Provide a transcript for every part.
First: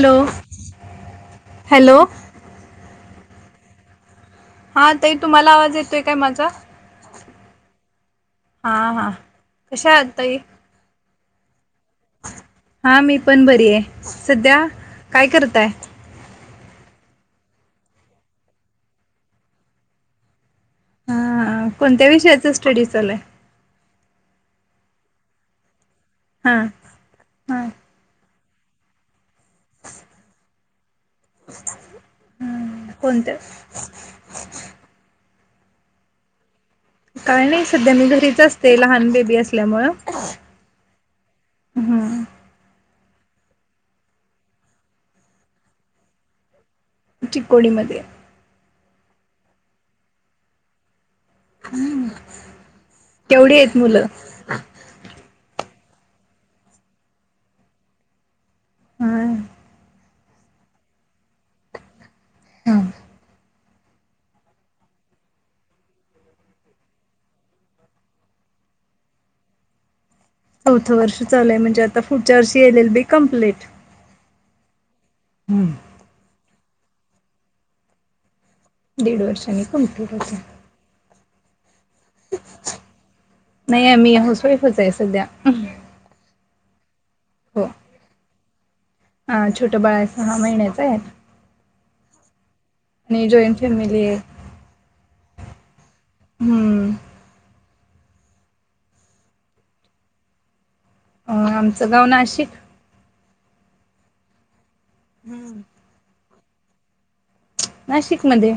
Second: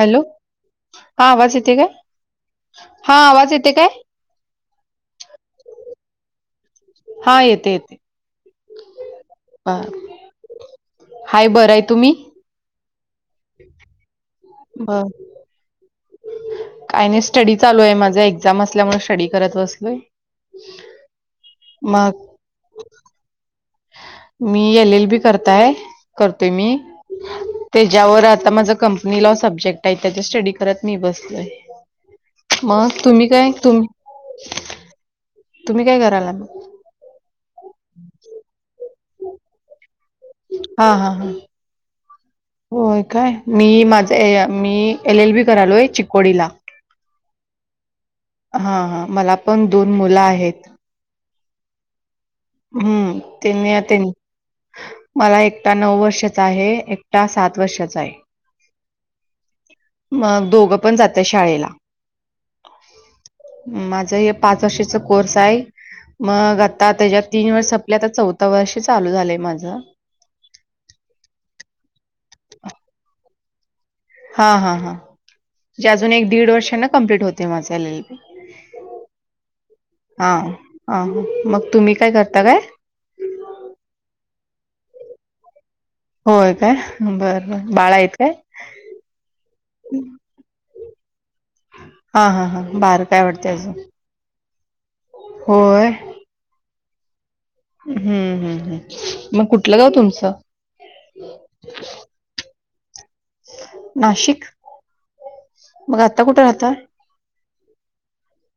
Hello, हा आवाज येते काय? हॅलो हा आवाज येते काय? हा ताई, तुम्हाला आवाज येतोय काय माझा? हा येते येते हा हा. कशा आहात ताई? हाय बर हाय, तुम्ही? हा मीपण बरी हाय. सध्या बर काय करताय? काय नाही स्टडी चालू हाय माझा. एक्झाम असल्यामुळे स्टडी करत बसलोय. हा कोणत्या मग विषयाचा स्टडी चालू हाय? मी एल एल बी करत हाय करतोय हा मी. हा तेच्यावर आता माझ कंपनी लॉ सब्जेक्ट हाय, त्याचा स्टडी करत मी बस मग तुम्ही कोणत्या काय? तुम् तुम्ही काय करायलात? काय नाही सध्या मी घरीच असते. लहान बेबी असल्यामुळ. हा हा. हम्. होय काय मी माझे य मी एल एल बी करलोय चिकोडीला. चिकोडीमध्ये. हा हा मला पण दोन मुलं आहेत. हम्. हम्म, तेनी या तेन मला एकटा नऊ वर्षाचा आहे एकटा सात वर्षाचा हाय. हा. म दोघं पण जातये शाळेला. माझं हे पाच वर्षाचा कोर्स आहे, मग आता त्याज्यात तीन वर्ष सपली आता चौथ वर्ष चालू झालंय माझं. चौथं वर्ष चालूय म्हणजे आता पुढच्या वर्षी एल एल बी कम्प्लीट. हा हा हा. हम्. जे अजून एक दीड वर्षांन कम्प्लीट होते माझ एल एल बी. दीड वर्षांनी कमप्लीट होतं. हा मग तुम्ही काय जाता काय? नाही आम्ही हाउसवाइफच आहे सध्या. होय काय बर बर बाळा आहेत काय? महिन्याच हाय. हा हा हा बारक हाय वाटत जॉईंट अजून, फॅमिली आहे होय. हम्म. हम्म हम्म हम्म मग कुठलं गाव तुमचं? अ आमचं गाव नाशिक. नाशिक. हम्म. मग आत्ता कुठ राहताय? नाशिक मध्ये.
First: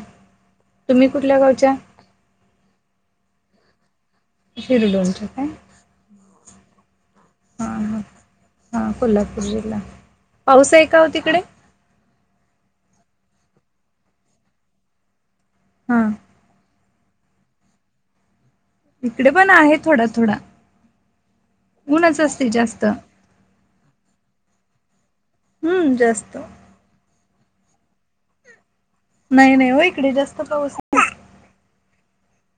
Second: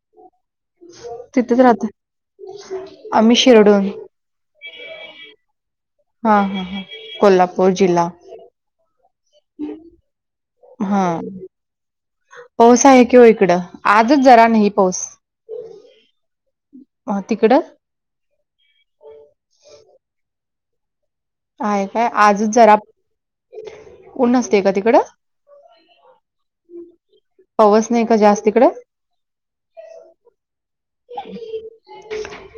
तिथच राहतोय, आम्ही शिरडोन. शिरडोनच काय? हा हा हा. कोल्हापूर हां हां जिल्हा, हां कोल्हापूर जिल्हा. पाऊस आहे का हा. हो तिकडे? पाऊस आहे किं ओ इकडं, आजच जरा नाही पाऊस. हा. मा तिकडं? इकडे पण आहे थोडा थोडा. आहे काय ऊनच असते आजच जरा, जास्त. ऊन असतय का तिकड? हम्म जास्त. पवस नाही का जास्त तीकड? नाही नाही ओ इकडे जास्त पाऊस नाही.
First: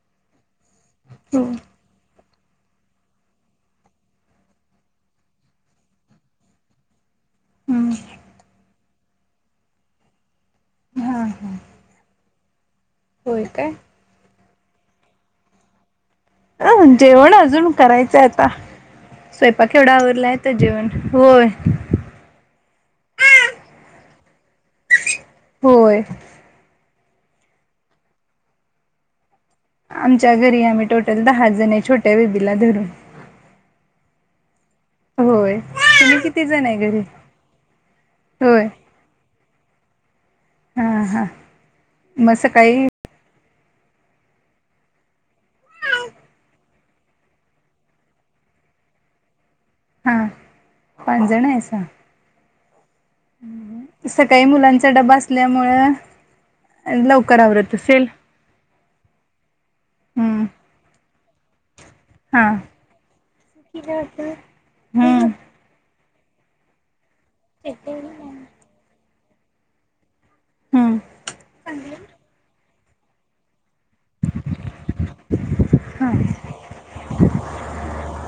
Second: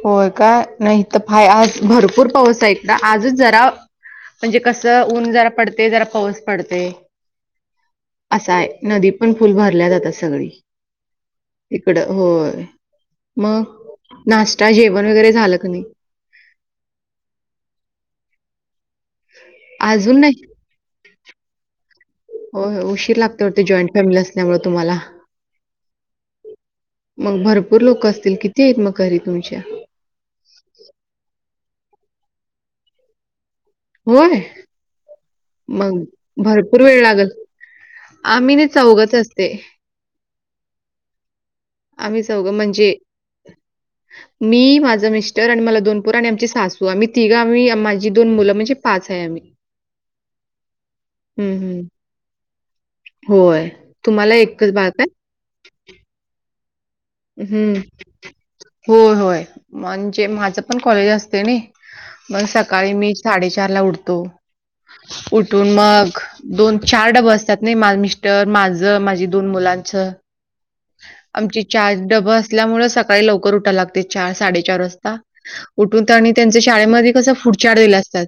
होय काय नाही हित हो फाय आज भर पूर पाऊस हाय खर आजच जरा म्हणजे कसं ऊन जरा पडतय जरा पाऊस पडतये. हम्म अस हाय नदी पण फुल भरल्यात आता सगळी. हां हां इकडं होय. होय काय? मग, नाश्ता जेवण वगैरे झालं की नाही? अ जेवण अजून करायचय आता, स्वयंपाक एवढा अजून आवरलाय, नाही तर जेवण- होय. हो, उशीर लागतो ते जॉईंट फॅमिली असल्यामुळे तुम्हाला. होय. मग भरपूर लोक असतील? किती आहेत, मग घरी तुमच्या? आमच्या घरी आम्ही टोटल दहा जणी आहे, छोट्या बेबीला धरून. होय. होय मग तुम्ही किती जण आहे भरपूर घरी? वेळ लागल? आम्ही होय नाही, चौघच असते. हा, हा. आम्ही चौघं म्हणजे- मी, माझं मिस्टर आणि मला दोन पोर आणि आमची सासू आम्ही तिघं आ् माझी दोन मुलं म्हणजे, पाच आहे आम्ही. [inaudible] हा. पाच जण हं, हं. आहेसा? होय. तुम्हाला सकाळी एकच बाळ मुलांचा काय? डबा अस- असल्यामुळ- हम्म, होय, होय, म्हणजे हम्म माझं पण कॉलेज असतय नाही. मग हां सकाळी मी साडेचारला उठतो. हम्म तून मग, दोन, चार डबं असत्यात नाही, मा मिस्टर, माझं, माझी दोन मुलांचं. हं. आमची चार डबं असल्यामुळे, सकाळी लवकर उठायला लागतय. चार, साडेचार वाजता. उठून हां त्यांनी त्यांच शाळेमध्ये कस फुडचार्ट दिला असतात.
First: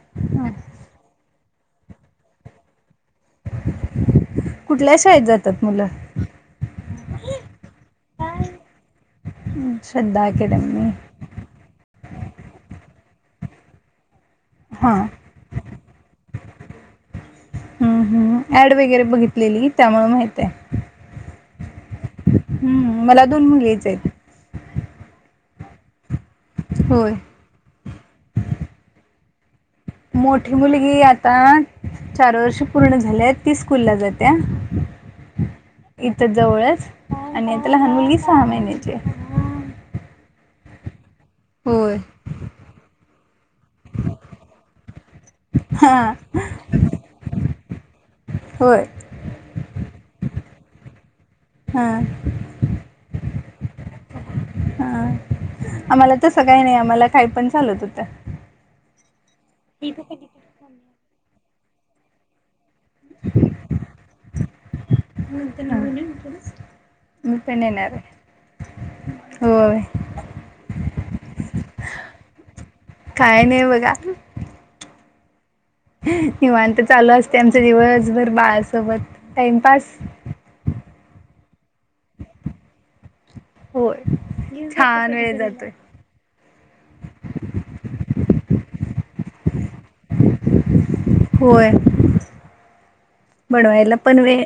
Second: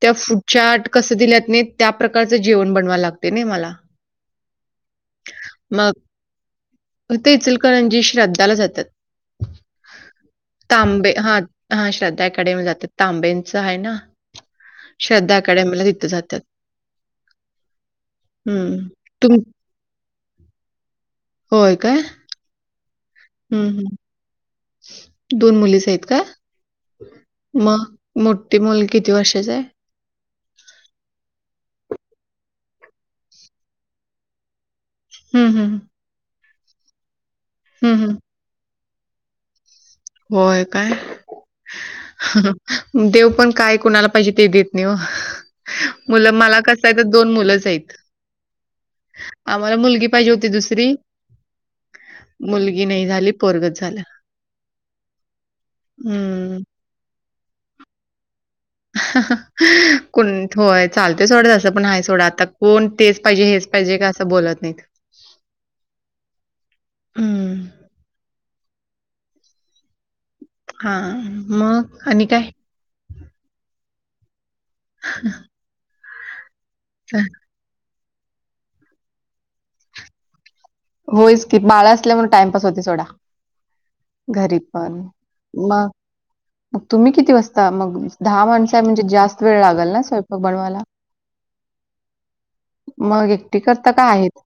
त्या हां फूडचार्ट कस दिल्यात नाही, त्या प्रकारचं जेवण बनवाव लागते नाही मला. कुठल्या शाळेत जातात मुलं? मग ते इचलकरंजी श्रद्धाला जात्यात. श्रद्धा अकॅडमी तांबे हा- हा, श्रद्धा अकॅडमी जातात. तांब्यांंच आहे ना, हां श्रद्धा अकॅडमीला तिथ जातात. हं, हं. ऍड वगैरे बघितलेली त्यामुळ माहित्या. होय काय? हम्म, मला दोन मुलीच आहेत. दोन मुलीच आहेत काय? होय मग मोठी मुल किती वर्षाची आहे? मोठी मुलगी आता, चार वर्ष पूर्ण झाल्यात, ती स्कूलला जात्या. हं, हं. इथं जवळच आणि आता लहान हं, हं. मुलगी सहा महिन्याचीये. होय काय? होय. देव पण काय कोणाला पाहिजे ते देत नाही ओ, हा मुलं मला कस- [unintelligible] दोन मुलच हायत. होय. आम्हाला मुलगी पाहिजे होती दुसरी- हा मुलगी नाही झाली, पोरगच झालं. हा, आम्हाला तसं काही हम्म. नाही, आम्हाला काही पण चालत होतं. [unintelligible] कोण होय चालतय सोडं तसं पण, आहे सोडं आता. कोण तेच पाहिजे, हेच पाहिजे का, असं बोलत नाहीत. [unintelligible] मी हम्म. पण येणारये, हो. हा मग, आणि काय? काय नाई बघा. [inaudible] निवांत चालू असतय आमचे दिवसभर बाळसोबत, टाइमपास. होयच की बाळा असल्या वर टाइमपास होतय सोडा. घरी होय पण, छान वेळ जातोय म. मग तुम्ही किती वाजता मग दहा माणस हाय म्हणजे जास्त वेळ लागल ना स्व मग बनवायला, होय मग एक बनवायला पण वे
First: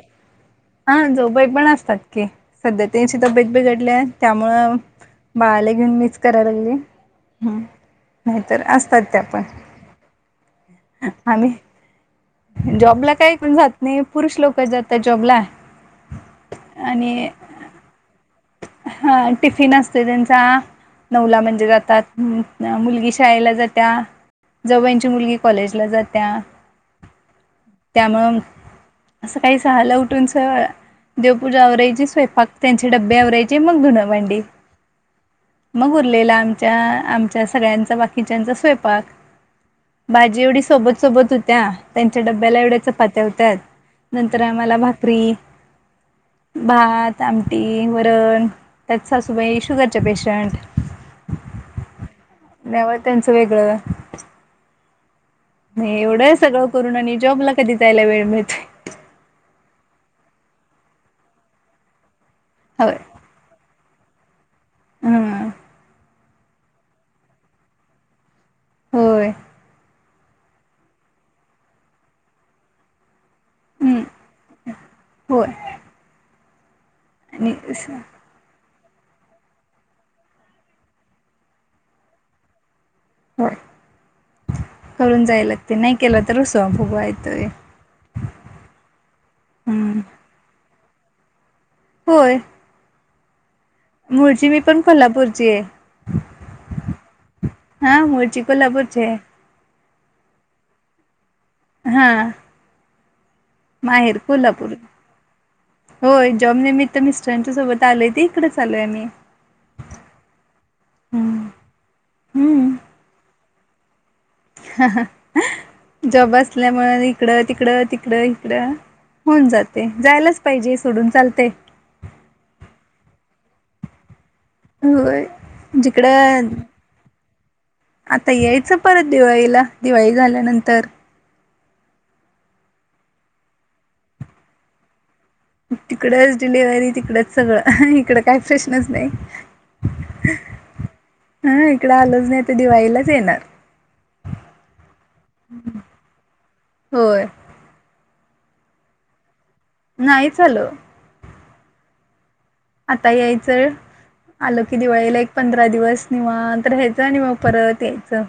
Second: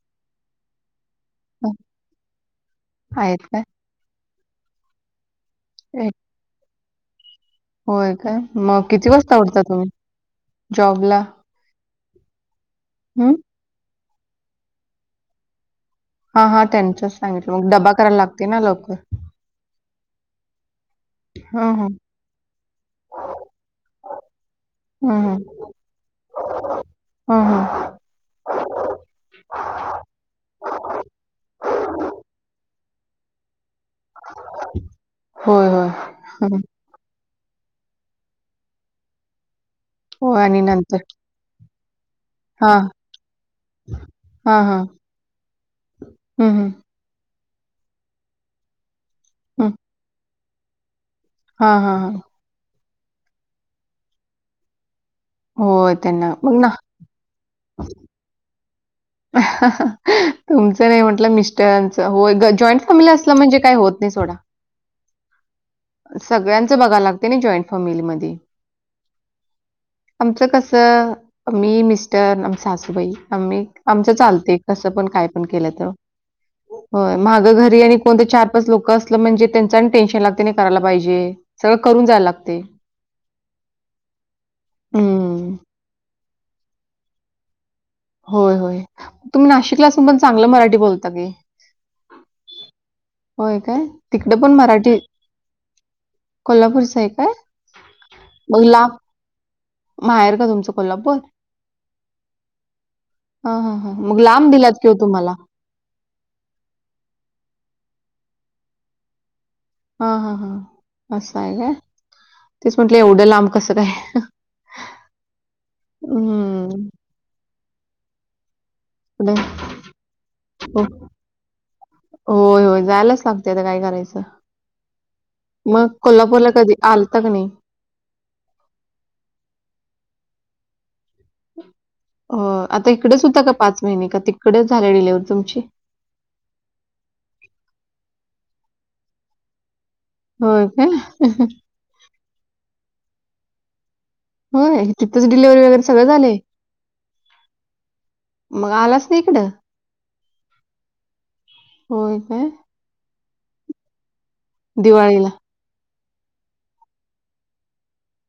हा जाऊबाई पण असतात की, सध्या त्यांची आहेत तब्येत काय? बीघडल्या त्यामुळ, बाळा घेवून एक मीच कराय लागले. होय काय मग किती वाजता उठता तुम्ही, जॉब ला? आम्ही जॉबला काय पण जात नाही पुरुष लोक जातात जॉबला. हा हा त्यांच आणि सांगितलो डबा कराय लाग हा टिफिन असतय त्यांचा, नऊला म्हणजे हं, हं. जातात. हम्म ना मुलगी शाळेला जात्या. जाऊबाईची हं, मुलगी हं. कॉलेजला जात्या, हं, हं. त्यामुळं असं काही सहाला उठूनच, देवपूजा आवरायची स्वयंपाक त्यांचे डबबे बे आवरायचे मग धुनं भांडी, होय, होय. मग उरलेला हं. आमच्या आम सगळ्यांचा बाकीच्याचा स्वयंपाक, हो भाजी आणि एवढी नंतर सोबत सोबत होत्या. त्यांच्या डब्याला एवढ्या हां, चपात्या होत्यात, नंतर हां, आम्हाला हां. भाकरी. हं, हं. भात, आमटी, वरण, त्यात सासूबाई शुगरच्या पेशंट. हा हा हा. नव त्यांचं वेगळं. म होय त्यांना एवढं मग सगळं ना करून आणि जॉबला कधी जायला वेळ मिळतोय. तुमचं नाही म्हटलं मिस्टरच हो जॉईंट होय फॅमिली अस म्हणजे काही होत नाही सोडा. हां. सगळ्यांचं बघा लागत नाइ जॉईंट फॅमिलीमध्ये. होय. आमचं कसं, मी मिस्टर आमची सासूबाई आम्ही हं आमच चालत कस पण काय पण होय केलं तर, हो मागं घरी आणि कोणत चार पाच लोक असलं म्हणजे त्यांचा टेन्शन लागतय नाही करायला पाहिजे, सगळं करून जाय लागतय. हो, करून जाय हं. लागतय नाही केलं तर रुसवा फुगवा येतोय. होय होय, तुम्ही नाशिकला हं असून पण चांगलं मराठी बोलता की? होय. होय काय तिकड मूळची पण मी मराठी, कोल्हापूरची आहे कोल्हापूरच हाय काय? हा मूळची मग लांब कोल्हापूरची हाय. माहेर का तुमच कोल्हापूर? हा हा हा हा माहेर मग लांब कोल्हापूर दिल्यात कि ओ तुम्हाला? होय जॉबनिमित्त मिस्टरांच्या सोबत आलोय ते इकडेच आलोय आम्ही. हा हा हा, असं हम्म आहे काय, तेच हम्म म्हटलं एवढं लांब कसं काय? जॉब हं. असल्यामुळ इकडं तिकडं तिकडं इकडं पुढे होऊन जातय जायलाच पाहिजे हो. सोडून चालतय. होय होय जायलाच लागतय त काय करायचं. होय मग जिकडं कोल्हापूरला कधी आलता क नाही. आता यायचं परत दिवाळीला दिवाळी झाल्यानंतर हो आता इकडेच होता का पाच महिने का तिकडेच झाले डिलेवरं तुमची तिकडच डिलिव्हरी तिकडच सगळं इकड काय प्रश्नच नाय. हो काय तिकड आलज नाय ते दिवाळीलाच येणार होय तितच डिलेवारी वगैरे सगळं झालंय. होय. मग आलाच नाय इकडं नाईच आलो. होय काय आता यायचं आलो की दिवाळीला एक पंध रा दिवस निवांत राहायचं आणि मग परत यायचं.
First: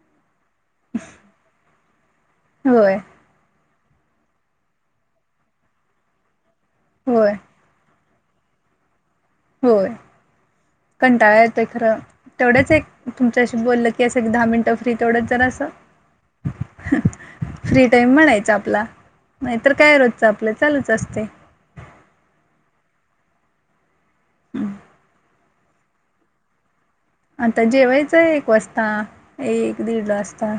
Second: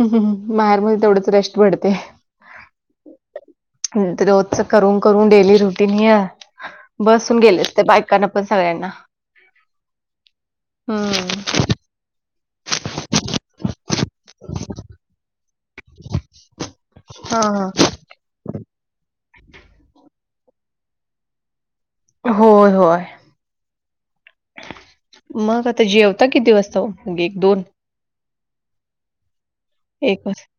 माहेरमध्ये तेवढच रेस्ट पडते. होय हं ते रोजच करून करून डेली रुटीन हय होय बसून गेले त्या बायकांना पण सगळ्यांना होय हं. कंटाळा येतोय खरं, तेवढच एक तुमच्याशी बोललं की अस एक दहा मिनिटं फ्री तेवढच जरास हां, हां. फ्री टाईम म्हणायच आपला नायतर काय रोजच आपलं चालूच असतय. होय होय. हम्म मग आता जेवता किती वाजता ओ मग आता जेवायचं एक वाजता, एक दीड वाजता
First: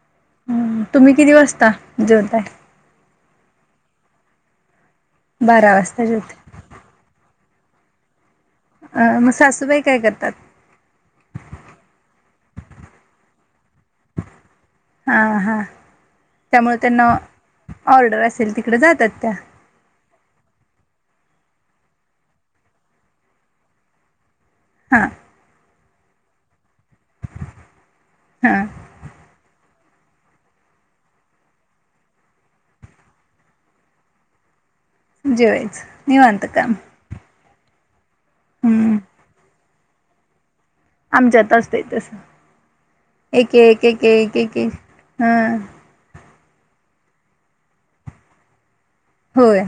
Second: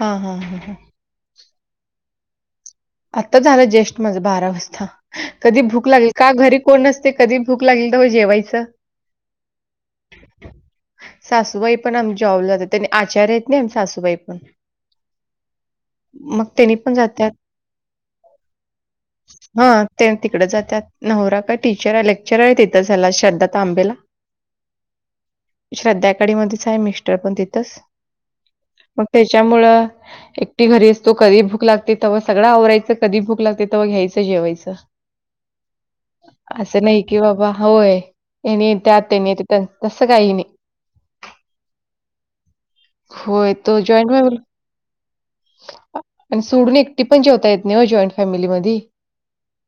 हा हा हा हा हम्म, तुम्ही किती वाजता जेवताय? आता झालं जेष्ठ माझ बारा वाजता कधी बारा भूक वाजता लागली का जेवताय घरी कोण नसते. कधी भूक लागली तवा जेवायचं अ म सासूबाई काय करतात? सासूबाई पण आम जावला जातात त्यांनी आचारी आहेत ना आम सासू बाई पण हा हा मग त्यानी त्यामुळे पण त्यांना जात्यात. ऑर्डर असेल तिकड जातात त्या हं त्या तिकड जात्यात नवरा काय टीचर हाय लेक्चर हाय तिथं ह्याला श्रद्धा तांबेला [inaudible] हा श्रद्ध्याकाडी मध्येच हाय मिस्टर पण तिथंच हा मग त्याच्यामुळ एकटी घरी असतो कधी भूक लागते तव सगळं आवरायचं कधी भूक लागते तवा घ्यायचं जेवायचं. जेवायच निवांत काम असं नाही की बाबा होय यानी येत्या हम्म आत्यानी येता त तसं काही नाही. आमच्यात असतय तस होय, एक तो एक एक जॉईंट एक फॅमिली एक एक हं आणि सोडून एकटी पण जेवता येत नाहीे ओ जॉईंट फॅमिली मधी होय.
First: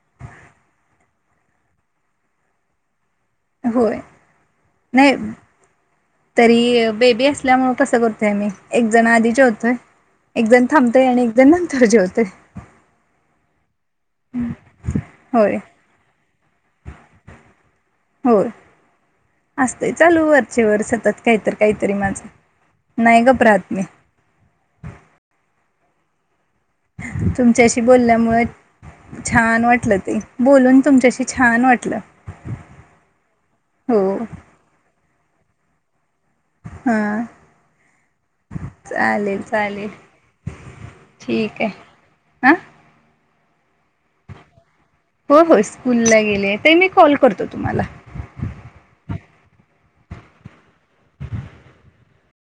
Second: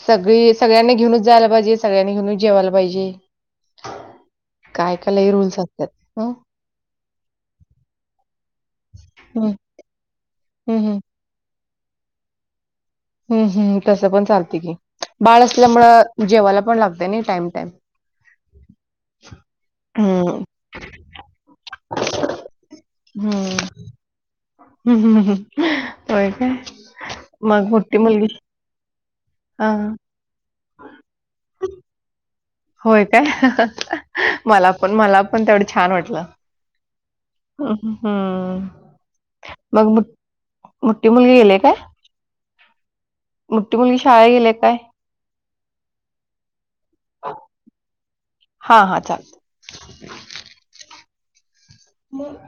सगळी सगळ्यांनी घेऊनच जायला पाहिजे सगळ्यांनी घेऊनच जेवायला पाहिजे. होय नाही काय-काय लई रूल्स असतात. हं, तरी बेबी असल्यामुळे तस करतोय आम्ही एक जण आधी हं, जेवतोय एक जण हं, हं, थांबतोय आणि एक जण नंतर जेवत होतोय. हम्म, हम्म तस पण चालते की बाळ होय असल्यामुळं जेवायला पण लागतय नाही टाईम, टाईम हो. असतय चालू हं, वरचे वर सतत काहीतर, काहीतरी माझं नाही गप रहात मी. हम्म, हम्म हो काय. मग तुमच्याशी मोठी मुलगी बोलल्यामुळे छान हां. वाटलं ते. बोलून तुमच्याशी छान वाटलं. होय काय हो मला पण मला पण तेवढं छान वाटलं. हां हम्म, हम्म चालेल चालेल मग बघ मोठी मुलगी गेलीये काय? हं... मोठी मुलगी शाळे गेलीये काय? हो हो स्कूलला गेले ते मी कॉल करतो तुम्हाला. हा हा चालेल. म